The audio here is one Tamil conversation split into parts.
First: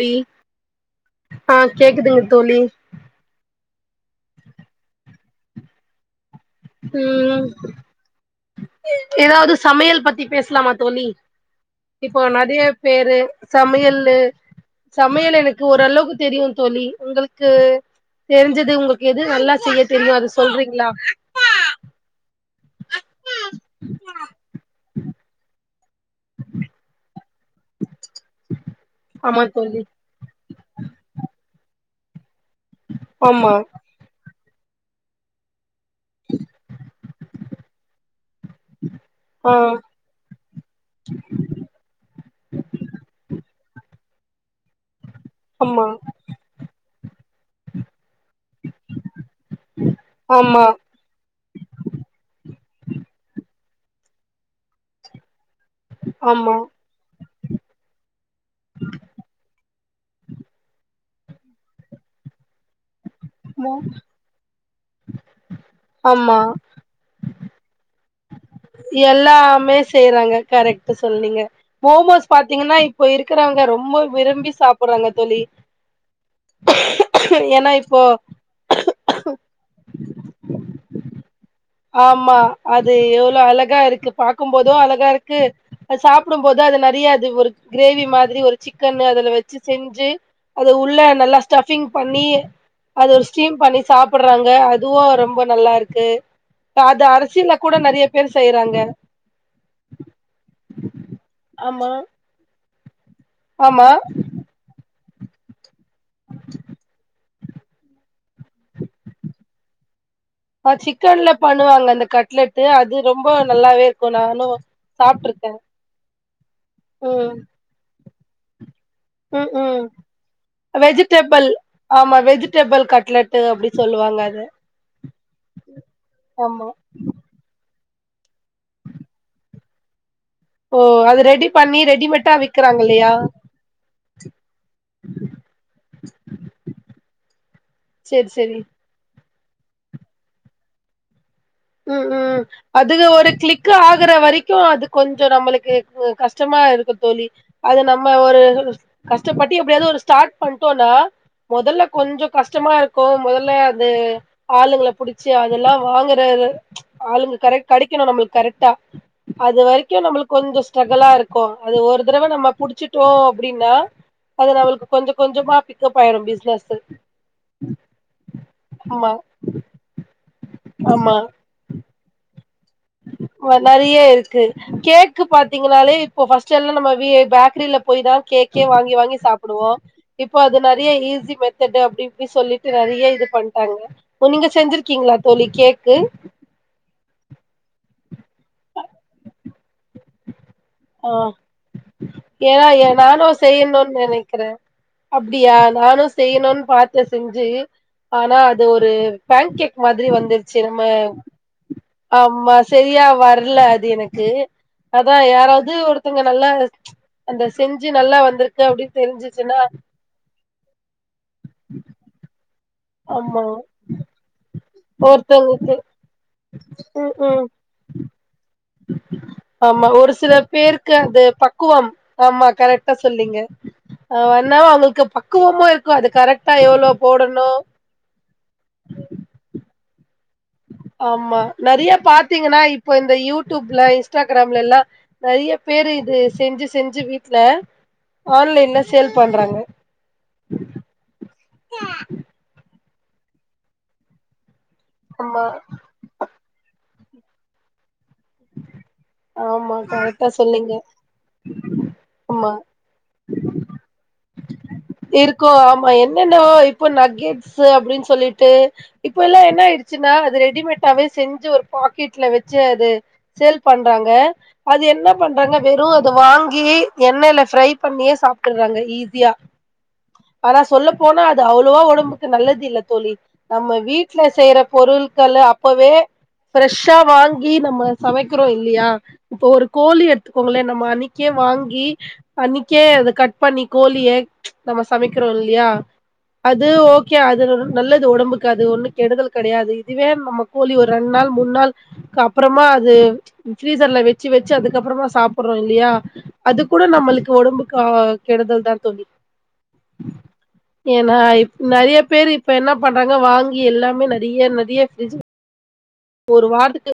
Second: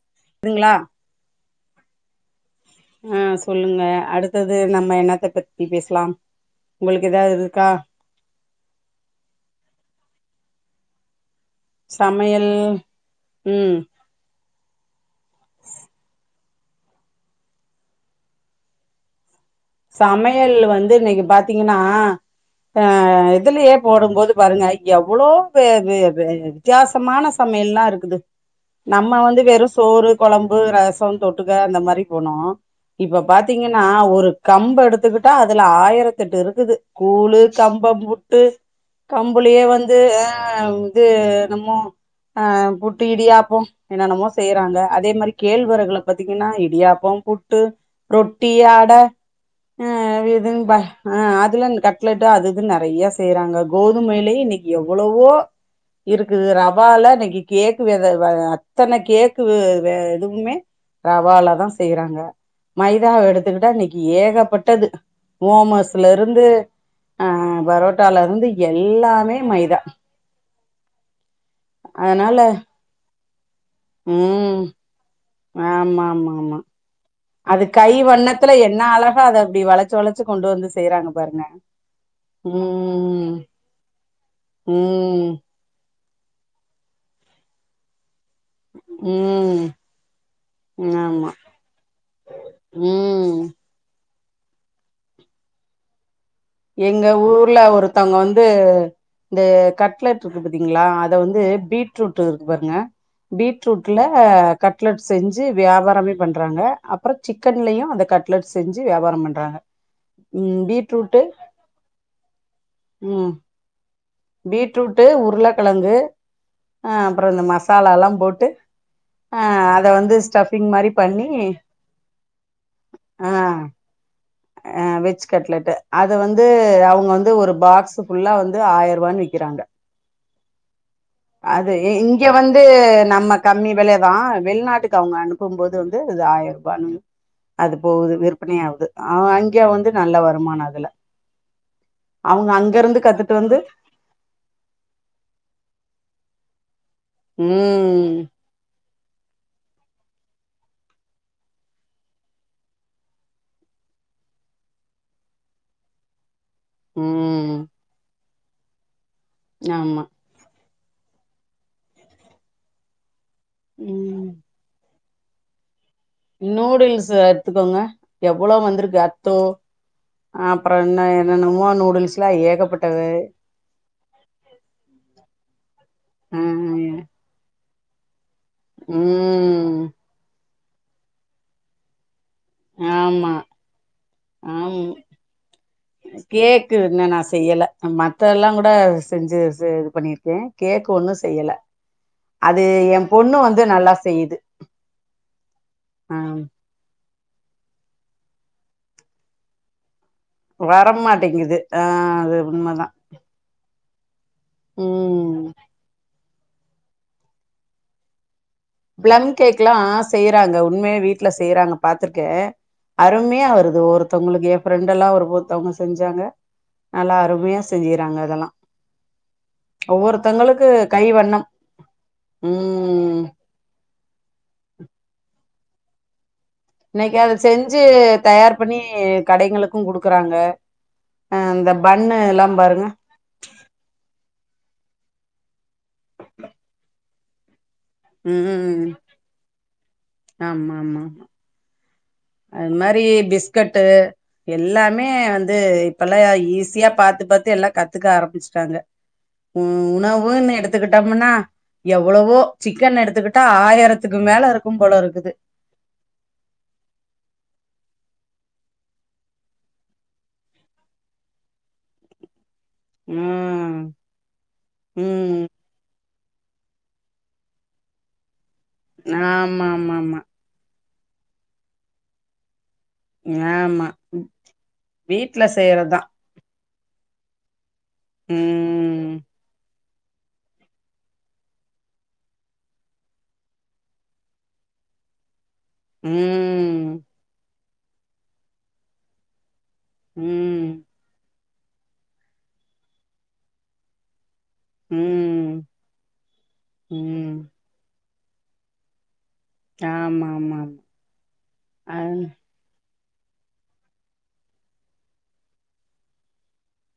ழி ரிங்ளா ஆ கேக்குதுங்க தோழி ஆ சொல்லுங்க அடுத்தது நம்ம என்னத்த பத்தி பேசலாம் உங்களுக்கு ஏதாவது ம் இருக்கா ஏதாவது சமையல் பத்தி பேசலாமா தோழி இப்போ சமையல் நறைய பேரு ம் சமையல்லு சமையல் எனக்கு ஓரளவுக்கு தெரியும் தோழி உங்களுக்கு தெரிஞ்சது உங்களுக்கு எது நல்லா செய்ய தெரியு அது சமையல் சொல்றீங்களா வந்து இன்னைக்கு பாத்தீங்கன்னா ஆ இதுலயே போடும்போது பாருங்க எவ்ளோ பே வெ வெ வெ வித்தியாசமான சம் மே ல்லாருக்குது நம்ம வந்து ஆமா வெறு தோழி சோறு கொழம்பு ரசம் தொட்டுக்க அந்த மாரி போனோ இப்ப ஆமா பாத்தீங்கன்னா ஒரு கம்ப எடுத்துக்குட்டா அத ல்ல ஆயிரத்தெட்டு இருக்குது கூளு கம்பம் புட்டு ஆ கம்புளியே வந்து ஆ இது நம்மோ ஆ புட்டு இடியாப்போ என்னென்னமோ செய்றாங் ல அதே மாரி ஆமா கேழ்வறகுள பாத்தீங்கன்னா இடியாப்பம், புட்டு, ரொட்டி, அட ஆ அது ஆமா எதுன்பா அ அதுலா இந் கட்லட்டு அது ட்டது நறைய செய்றாங்க கோதுமையிலயே இன்னிக்கி எவ்வளவோ இருக்குது ஆமா ரவால இன்னக்கி கேக்கு வெத வ அத்தன கேக்கு வ வே எதுவுமே ரவால தா செய்றாங்க மைதாவ எடுத்துக்குட்டா நீ ஏகப்பட்டது ஓமஸ்ல ஆமா ருந்து ஆஹ பரோட்டால ருந்து எல்லாமே செய்றாங்க கரெக்ட்டா சொன்னீங்க மோமோஸ் அதனால பாத்தீங்கன்னா இப்போ இருக்கிற ரொம்ப விரும்பி ம் சாப்புட்றாங்க தோழி ஆமா ஆமா ஆமா அது ஏன்னா கை இப்போ வண்ணத்துல என்ன அழகா அத அப்டி வளச்சு வளச்சு கொண்டு வந்து செய்றாங்க பாருங்க ஆமா அது ம் எவ்ளோஅழகா ருக்கு பாக்கும்போது அழகா ம் ருக்கு சாப்புடும் போது அது நெறையா அது ஒரு கிரேவி மாரி ஒரு சிக்கன் அதுல வச்சு ம் செஞ்சு அது உள்ள ஆமா நல்லா ஸ்டபிங் பண்ணி அது ஒரு ம் ஸ்டீம் பண்ணி சாப்பிடுறாங்க அதுவும் ரொம்ப நல்லா ருக்கு எங்க ஊர்ல ஒருத்தங்க வந்து செய்றாங்க இந்த கட்லெட் இருக்கு பாத்தீங்களா அத வந்து ஆமா பீட்ரூட் இருக்கு பாருங்க ஆமா பீட்ரூட்ல கட்லெட் செஞ்சு வியாபாரமே பண்றாங்க அப்புறம் சிக்கன்லயும் அந்த கட்லட் செஞ்சு வியாபாரம் பண்றாங்க ஆ பீட்ரூட்டு சிக்கன்ல பண்ணுவாங்க அந்த கட்லெட் அது ரொம்ப நல்லாவே இருக்கு நானு பீட்ரூட்டு் சாப்ட்ருக்கே உருளக்கெழங்கு அஹ் அப்புறம் ம் இந்த மசாலா லாம் போட்டு ம் ஆஹ் ம் அத வந்து ஸ்டபிங் மாரி பண்ணி வெஜிடபிள் ஆமா வெஜிடபிள் கட்லெட்டு ஆஹ் அப்டி சொல்லுவாங்க அத அஹ வெஜ் கட்லெட்டு அத வந்து ஆமா அவங்க வந்து ஒரு பாக்ஸ் புல்லா வந்து ஆயிரூவான்னு விக்கிறாங்க ஓ ரெடி அது பண்ணி இங்க ரெடிமேட்டா வந்து விக்கிறாங்க இல்லையா நம்ம கம்மி வெலதா வெளிநாட்டுக்கு அவங்க அனுப்பும் போது வந்து ஆயிர் ரூவனு அது போகுது சேரி சேரி விற்பனையாவுது அஆ வந்து நல்ல வருமான அதுல உம் உம் அவுங்க அங்க இருந்து அதுக ஒரு கத்துட்டு வந்து கிளிக்கு ஆகுற வரைக்கு அது கொஞ்ச நம்மளுக்கு கஷ்டமா இருக்க தோழி அது நம்ம ம் ஒரு கஷ்டப்பட்டு எப்படியாவது ஒரு ஸ்டார்ட் பண்ணிட்டோம்னா முதல்ல கொஞ்சோ கஷ்டமா இருக்கு முதல்ல அது ஆளுகள புடுச்சு அதெல்லாம் வாங்குறரு ஆளுங்க ம் கரெக் கெடைக்கணு நம்மளுக்கு கரெக்டா அது வரைக்கு ஆமா நம்மளுக்கு கொஞ்சொ ஸ்ட்ரகலா ருக்கு அது ஒரு தடவ நம்ம புடிச்சிட்டோ அப்டின்னா ம் அது நம்மளுக்கு கொஞ்ச கொஞ்சமா பிக்கப் ஆயிரு பிசினஸ் நூடுல்ஸ் எடுத்துக்கோங்க எவ்வளவ் வந்திருக்கு ஆமா அத்தோ அப்புற என்ன ஆமா என்னன்னமோ நூடுல்ஸ் ல்லாம் ஏகப்பட்டது நெறைய இருக்கு கேக்கு பாத்தீங்கன்னாலே இப்போ பஸ்ட்டெல்லா நம்ம ம் பேக்கரில போய் தா கேக்கே வாங்கி வாங்கி சாப்பிடுவோ ம் இப்போ அது நெறைய ஈஸி மெத்தடு அப்டி அப்ப சொல்லிட்டு நிறைய இது ஆமா பண்ட்டாங்க உ நீங்க ஆம் செஞ்சிருக்கீங்களா தோலி கேக்கு கேக்கு இன்னு நா செய்யல மத்தெல்லா கூட செஞ்சு இது பண்ணிருக்கே கேக்கு ஆ ஒண்ணு செய்யல அது ஏன்னா ஏ எ நானு பொண்ணு வந்து நல்லா செய்யணும்னு செய்யுது நினைக்கிறே அப்டியா நானு ஆ செய்யணும்னு பாக் செஞ்சு ஆனா அது ஒரு பேன் கேக் மாதிரி வந்துருச்சு நம்ம வரமாட்டேங்குது ஆ அது ஆமா உண்மதா சரியா வரல அது எனக்கு அதா ம் யாராவது ஒருத்தங்க நல்லா ம்ச் அந்த செஞ்சு நல்லா வந்து பிளம் கேக் எல்லா செய்யறாங்க உண்மைய வீட்டுல செய்யறாங்க பாத்துருக்கே ஆமா அருமையா வருது ஒருத்தவங்களுக்கு ஏ ஃப்ரெண்ட எல்லா ஒருத்தவங்க ஒருத்தவங்களுக்கு செஞ்சாங்க ம் நல்லா ம் அருமையா செய்றாங்க அதெல்லா ஆமா ஒரு சில ஒவ்வொருத்தங்களுக்கு பேருக்கு கை அந்த வண்ணம் பக்குவம் ஆமா கரெக்டா ம் சொல்லீங்க வண்ணாவு அவங்களுக்கு பக்குவமு இருக்கு அது கரெக்ட் இன்னைக்கு அத செஞ்சு தயார் பண்ணி கடைகளுக்கு குடுக்குறாங்க ஆமா அஹ் இந்த நெறைய பன்னு எல்லா பாத்தீங்கன்னா பாருங்க இப்ப இந்த யூடியூப்ல இன்ஸ்டாகிராம் ல்லாம் நெறைய பேரு இது செஞ்சு செஞ்சு வீட்டுல ஆன்லைன்ல ம் சேல் பண்றாங்க ஆமா ஆமா அது மாதிரி பிஸ்கட்டு் எல்லாமே ஆமா வந்து இப்பல்லா ஈஸியா பாத்து அது பாத்து எல்லா கத்துக்க ஆரம்பிச்சுட்டாங்க உ ஆமா கரெக்டா உணவுன்னு சொன்னீங்க எடுத்துக்கிட்டோம்னா எவ்வளவோ ஆமா சிக்கன் எடுத்துக்கிட்டா ஆயிரத்துக்கு மேல இருக்கு போல இருக்குது கிஃப்ட்ஸ் அப்டின்னு சொல்லிட்டு இப்ப எல்லா என்ன ஆயிடுச்சுன்னா அது ரெடிமேட்டாவே செஞ்சு ஒரு பாக்கெட்ல வச் ஞ்சு அது சேல் ம் பண்றாங்க அது என்ன ம் பண்றாங்க வெறும் அ வாங்கி எண்ணெய்ல ஃப்ரைரை பண்ணியே சாப்டுறாங்க ஈஸியா ஆமா ஆமா ஆமா ஆனா சொல்ல போனா அது அவ்ளோவா உடம்புக்கு நல்லது இல்ல தோழி நம்ம ஆமா வீட்டுல செய்ற பொருட்கள் வீட்ல அப்பவே செய்யறதா ஃப்ரெஷ்ஷா வாங்கி நம்ம சமைக்கிறோ இல்லையா ம் இப்ப ஒரு கோழி எடுத்துக்கோங்களே நம்ம அன்னைிக்கே வாங்கி அன்னைக்கே அத கட் பண்ணி கோழிய ம்ச் நாம சமைக்றோ யா அது ம் ஓகே அது நல்லது உடம்புக்கது ஒண்ணும் கெடுதல் கிடையாது அதுவே நம்ம ம் கோழி ஒரு ரெண்நாள் மூண் நாள்க்கு அப்புறமா அது ஃபீரீசர்ல வச்ச வச்ச வச்சு அதுக்கப்புறமா ம் சாப்பிடுறோ இல்லையா அது கூட நம்மளுக்கு ம் உடம்புக்கு ஆகா கெடுதல் தா தோழி ஆமா ஆமா ஏன்னா இப் நெறய ஆமா அ பேரு இப்ப என்ன பண்றாங்க வாங்கி எல்லாமே நெறய நெறய ஃப்ரிட்ஜ் ஒரு வார்டுக்கு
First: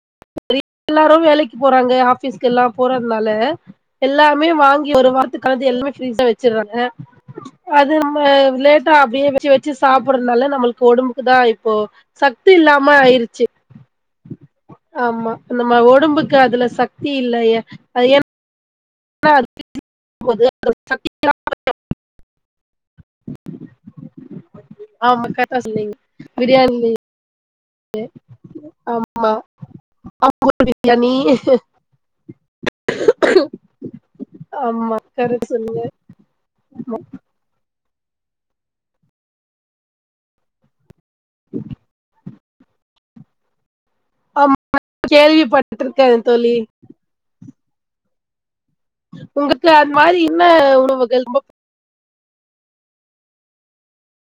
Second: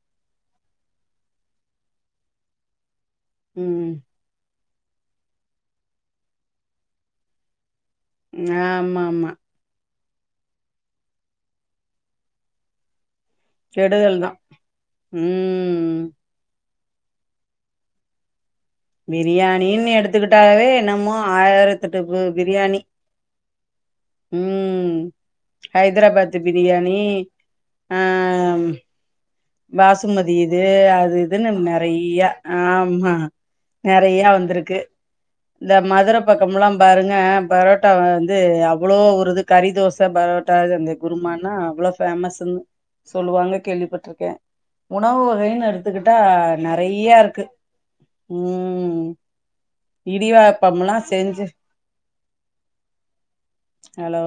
எல்லாரும் வேலைக்கு போறாங்க ஆபீஸ்க்க எல்லாம் போற [inaudible] னால ம் எல்லாமே வாங்கி ஒரு வாரத்துக்கலந்து எல்லாமே ஃபிரிசா வச்சடுறாங்க அது ம லேட்டா ஆமா அப்டியே ஆமா வச்சு வச்சு சாப்பறதுனால நம்மளுக்கு ஒடம்புக்கு தா இப்போ சக்தி இல்லாம ஆயிருச்சு கெடுதல் தா ஆமா அந்த மா ம் ஒடம்புக்கு அதுல சக்தி இல்லைய அது ஏ பிரியாணின்னு எடுத்துக்கிட்டாவே சக்தி என்னமோ ஆயிரத்தெட்டு பிரியாணி ம் ஆமா கரட்ட சொன்னிங்க பிரியாணி ஆ தெ அப் பாசுமதி இது அது இதுன்னு நெறய ஆமா நெறையா வந்திருக்கு ஆமா கரெக்ட் இந்த சொன்னீங்க மதுர பக்கமல்லா பாருங்க பரோட்டா வந்து அவ்வளோ ஒருது கறி தோசை பரோட்டா அந்த குருமன்னா அவ்வளோ ஃபேமஸ் சொல்லுவாங்க கேள்விப்பட் ருக்கே ஆமா உணவு வகைன்னு கேள்விப்பட்டிருக்கே எடுத்துக்கிட்டா தோழி நெறைய இருக்கு உம் உம் உங்களுக்கு அந்த மாரி என்ன இடியாப்பம் உணவுகள் ரொம்ப செஞ்சு ஹலோ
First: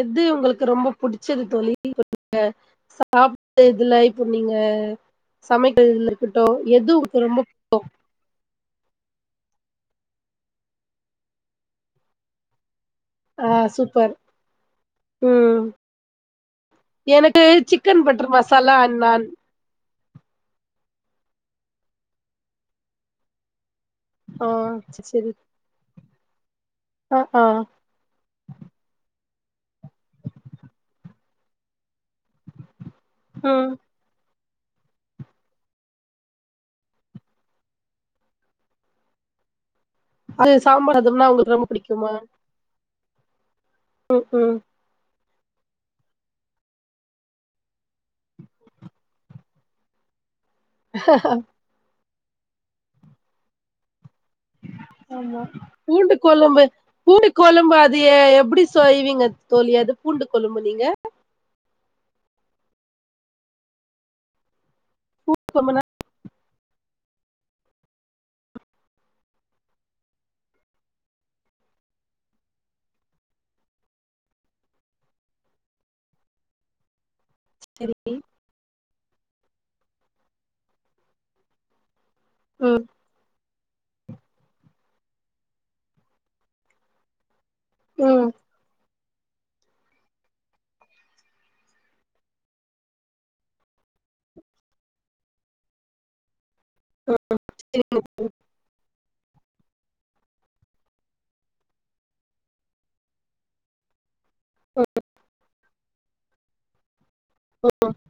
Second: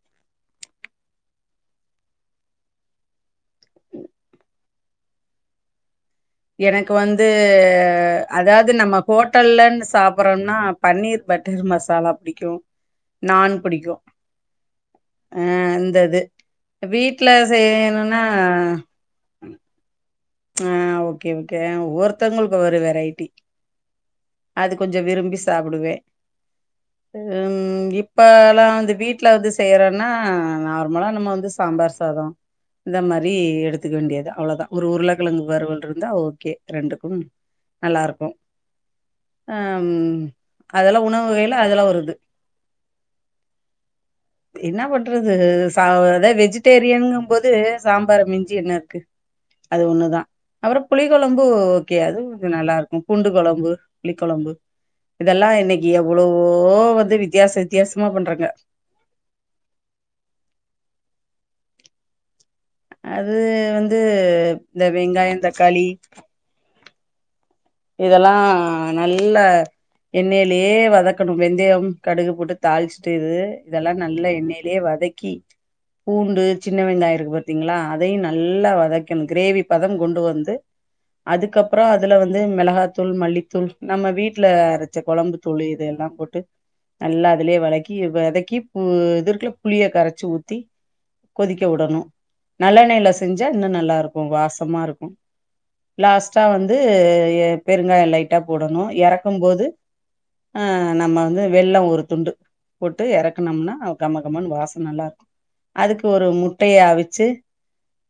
எது உங்களுக்கு ரொம்ப புிடிச்சது தோழி சாப்டு இதுல இப்போ நீங்க சமைக்க எனக்கு வந்து அதாவது நம்ம ஹோட்டல்லன்னு சாப்றோம்னா பன்னீர் பட்டர் மசாலா புடிக்கும் நான் ஆ புடிக்கும் சூப்பர் ம் ஆஹ் அந்தது வீட்ல எனக்கு செய்ய சிக்கன் என்னன்னா பட்டர் மசாலா அண்ட் நான் ஆஹ் ஓக்கே ஓகே ஆஹ் ஒரூத்தவங்களுக்கு ஒரு வெரைட்டி அது ஆ கொஞ்சம் செரி விரும்பி சாப்பிடுவே ஆ ஆ உம் இப்பல்லாம் வந்து வீட் வீட்ல வந்து செய்யறோன்னா நார்மலா நம்ம வந்து சாம்பார் சாதம் இந்த மாதிரி ம் எடுத்துக்க வேண்டியது அவ்வளோதா ஒரு உருள்ள ளுக்கு வரூவல் இருந்தா ஓகே ரெண்டுக்கும் நல்லா இருக்கும் அஹ்ம் அது சாம்பார் அதெல்லா உணவு சாதம்னா அவங்களுக்கு வகய்ல ரொம்ப அதெல்லா ஒரு இது உம் ஹூம் ன்னதூ சா வூ இது வெஜிடேரியன்னூம் போதுஹூ சாம்பார் மிஞ்சி என்னாருக்கு அது ஒண்ணு தான் அப்புறம் புளி கொலம்பு ஓக்கே அது கொஞ்சோ நல்லா இருக்கும் பூண்டு கொலம்பு புளி கொலம்பு ஆம்மா பூண்டு கொளூம்பு வந்து பூண்டு வித்தியாச கொளூம்பு அது வித்தியாசமா பண்றாங்க. எப்டி ஏஹ் சொய்வீங்க தோழி அதூ பூண்டு கொளம்பூன்னு நீங்க அது வந்து இந்த வெங்காயம் ரொம்ப தக்காளி நாள் இதெல்லா நல்ல எண்ணெயிலேயே வதக்கணும் வெந்தயம் கடுகு போட்டு தாளிச்சுட்டு இது இதெல்லா நல்ல எண்ணெயிலயே வதக் வதக்கி பூண்டு சின்ன வெங்காய இருக்கு பார் த்திங்ளா சரி அதையு நல்லா வதக்கின் க்ரேவி பத கொண்டு வந்து அதுக்கப்புற அதுல வந் து மெளகா ம் தூள் மல்லி தூள் நம்ம வீட்ல அரைச்ச கொழம்பு தூளு இதெல்லா போட்டு நல்லா இதுலயே வளக்கி ம் வதக்கி ம் இது இருக்குல புளிய கரைச்சி ஊத்தி கொதிக்க வுடணு நல்லெண்ணைல செஞ்சா இன்னு நல்லா இருக்கு வாசமா இருக்கு லாஸ்டா வந்து பெருங்காய லைட்டா போடணு எறக்கும் போது ஆ நம்ம வந்து வெல்ல ஒரு துண்டு போட்டு எறக்குனம்னா கம கமன் வாச நல்லாருக்கு அதுக்கு ஒரு முட்டய அவிச்சு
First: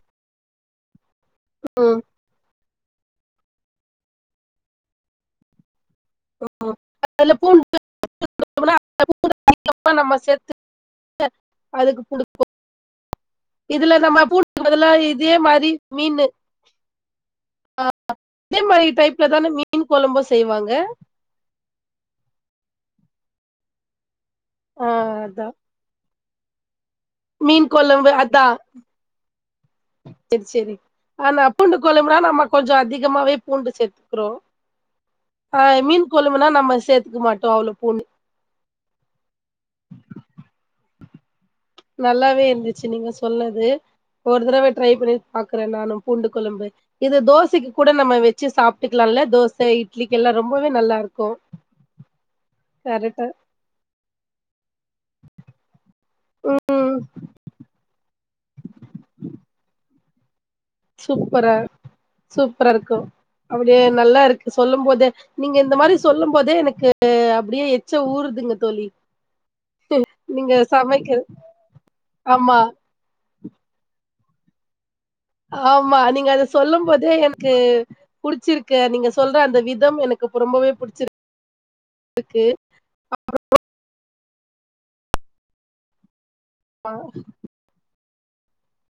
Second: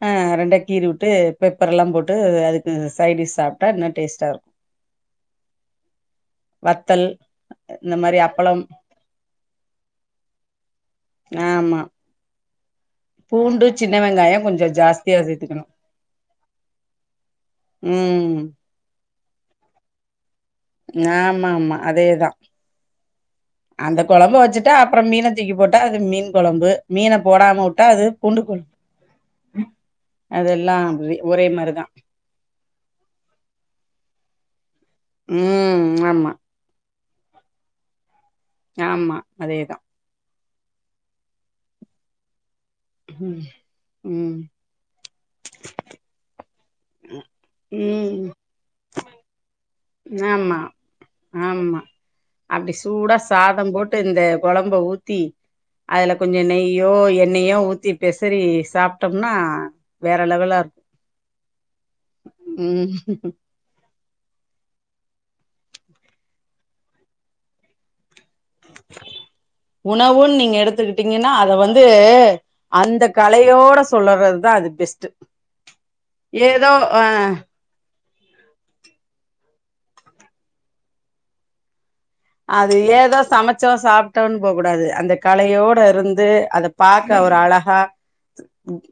அ ரெண்டா கீறி வுட் டு பெப்பரெல்லா போட்டு அதுக்கு சைடிஸ் சாப்ட்டா இன்னொ டேஸ்ட்டா இருக் வத்தல் அதுல இந்த மாரி அப்பளம் அதுக்கப்ற நம்ம சேத்து ஆமா அதுக்கு குடு பூண்டு சின்ன இதுல நம்ம வெங்காயோ பூண்டுக்கு கொஞ்சோ பதலா ஜாஸ்தியா இதே சேத்துக்கணு மாரி மீனு ம் இப்டிதான மீன் கொழம்பு செ ஆமாமா அதேதா அந்த கொழம்ப வச்சுட்டா ஆ அப்பற மீன அதா தூக்கி போட்டா அது மீன் கொழம்பு மீன போடாம மீன் வுட்டா அது கொழம்பு பூண்டு கொழம் செர் செரி ஆனா ஒரே பூண்டு மாரிதா கொழம்புனா நம்ம கொஞ்ச அதிகமாவே பூண்டு சேத்துக்றோ ஆ ம் மீன் ஆமா கொழும்புனா நம்ம சேத்துக்க மாட்டோ அவ்ளோ பூண்டு ஆமா அதேதா நல்லாவே இருந்து ச்சு நீங்க ம் சொன்னது ம் ஒரு தடவ ட்ரை பண்ணி பாக்குறே நானு பூண்டு கொழும்பு இது தோசைக்கு கூட நம்ம ம் வச்சு சாப்ட்டுக்கலால தோச இட் இட்லிக்கெலா ஆமா ரொம்பவே நல்லாருக்கு ஆமா அப்டி கரட்டு ம்ப ஊத்தி அதுல கொஞ்ச நெய்யோ எண்ணெயோ ஊத்தி பெசறி சாப்ட்டம்னா வேற லெவலா இருக் சூப்பரா சூப்பர ம் இருக்கு அப்டியே நல்லாருக் சொல்லும் போதே நீங்க இந்த மாரி சொல்லும் போதே எனக்கு அப்டியே எச்ச ஊறுதுங்க தோழி உணவுன் நீங்க எடுத்துக்கிட்டிங்கனா அத வந்து ஆமா அந்த கலையோட சொல்லறது தா அது பெஸ்ட்டு ஆமா நீங்க அத ஏதோ சொல்லும் அ போதே எனக்கு புடிச்சிருக்கு நீங்க சொல்ற அந்த விதம் எனக்கு ப ரொம்பவே புடிச்சிருக் அது ஏதோ சமைச்சோ சாப்டோன் போக கூடாது அந்த கலையோட இருந்து அத பாக்க ஒரு அழகா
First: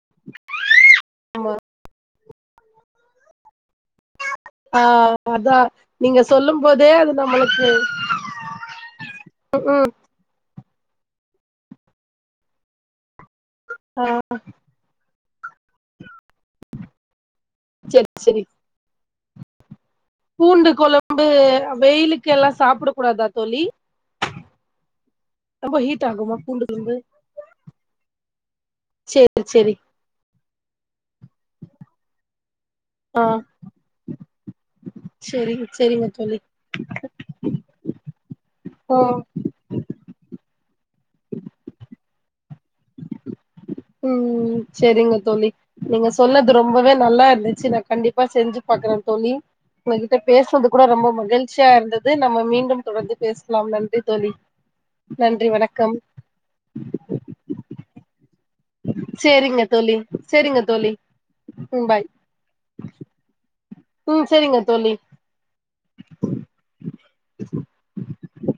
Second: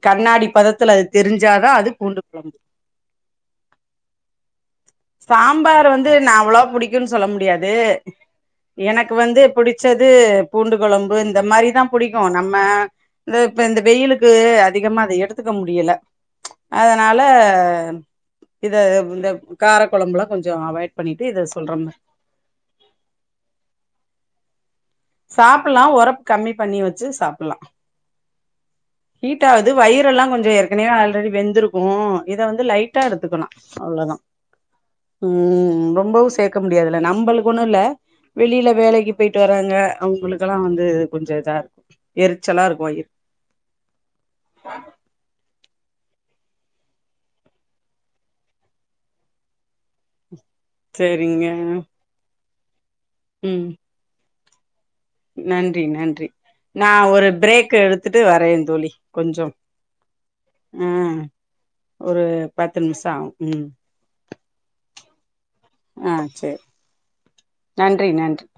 கண்ணாடி பதத்துல அது ஆமா தெரிஞ்சாதா அது பூண்டு கொழம்பு ஆ அதா சாம்பார் வந்து நீங்க நா சொல்லும் அவ்ளவ போதே அது புடிக்குன் சொல்ல நம்மளுக்கு முடியாது எனக்கு வந்து புடிச்சது பூண்டு கொழம்பு இந்த மாரி தா புடிக்கு நம்ம இந்த இப்ப இந்த வெயிலுக்கு அதிகமா அத எடுத் துக்க முடியல அதனால செரி செரி இத இந்த கார கொழம்புலா கொஞ்சோ பூண்டு அவாய்ட் கொழம்பு பண்ணிட்டு இத சொல்ற வெயிலுக்கு எல்லா சாப்ட கூடாதா தோழி ரொம்ப சாப்பல்லா ஹீட் ஒறப்பு ஆகுமா கமி பூண்டு பண்ணி குழம்பு வச்சி சாப்புல்லா சேரி ஹீட் ஆவுது சேரி வயிறெலா கொஞ்சோ ஏற்கனவே ஆல்ரெடி வெந்துருக்கு இத வந்து லைட்டா ஆ எடுத்துக்கலா அவ்ளதா சேரிங்க ம் சேரிங்க ரொம்பவு தோழி சேக்க முடியாதுல நம்பளுக்கு ஒன்னு இல்ல வெளில ஆ வேலைக்கு போய்ட்டு வராங்க அவுங்ளுக்கெலா வந்து கொஞ்சோ இதாருக்கு எதுக் ம் செரிங்க தோழி நீங்க சொன்னது ரொம்பவே நல்லா இருந்துச்சி நா கண்டிப்பா செஞ்சு பாக்குற தோழி உங்ககிட்ட பேசுனது கூட ரொம்ப சேரிங்க மகிழ்ச்சியா இருந்தது நம்ம மீண்டும் தொடர்ந்து ம் பேசலாம் நன்றி தோழி நன்றி நன்றி நா ஒரு பிரேக்கெடுத் துட்டு வரேன் தோழி கொஞ்சோம் சேரிங்க தோழி சேரிங்க தோழி அஹ் ம் பாய் ஒரு பத்து நிம்ஷோ ஆவு ம் ம் சேரிங்க தோழி அஹ் செரி நன்றி நன்றி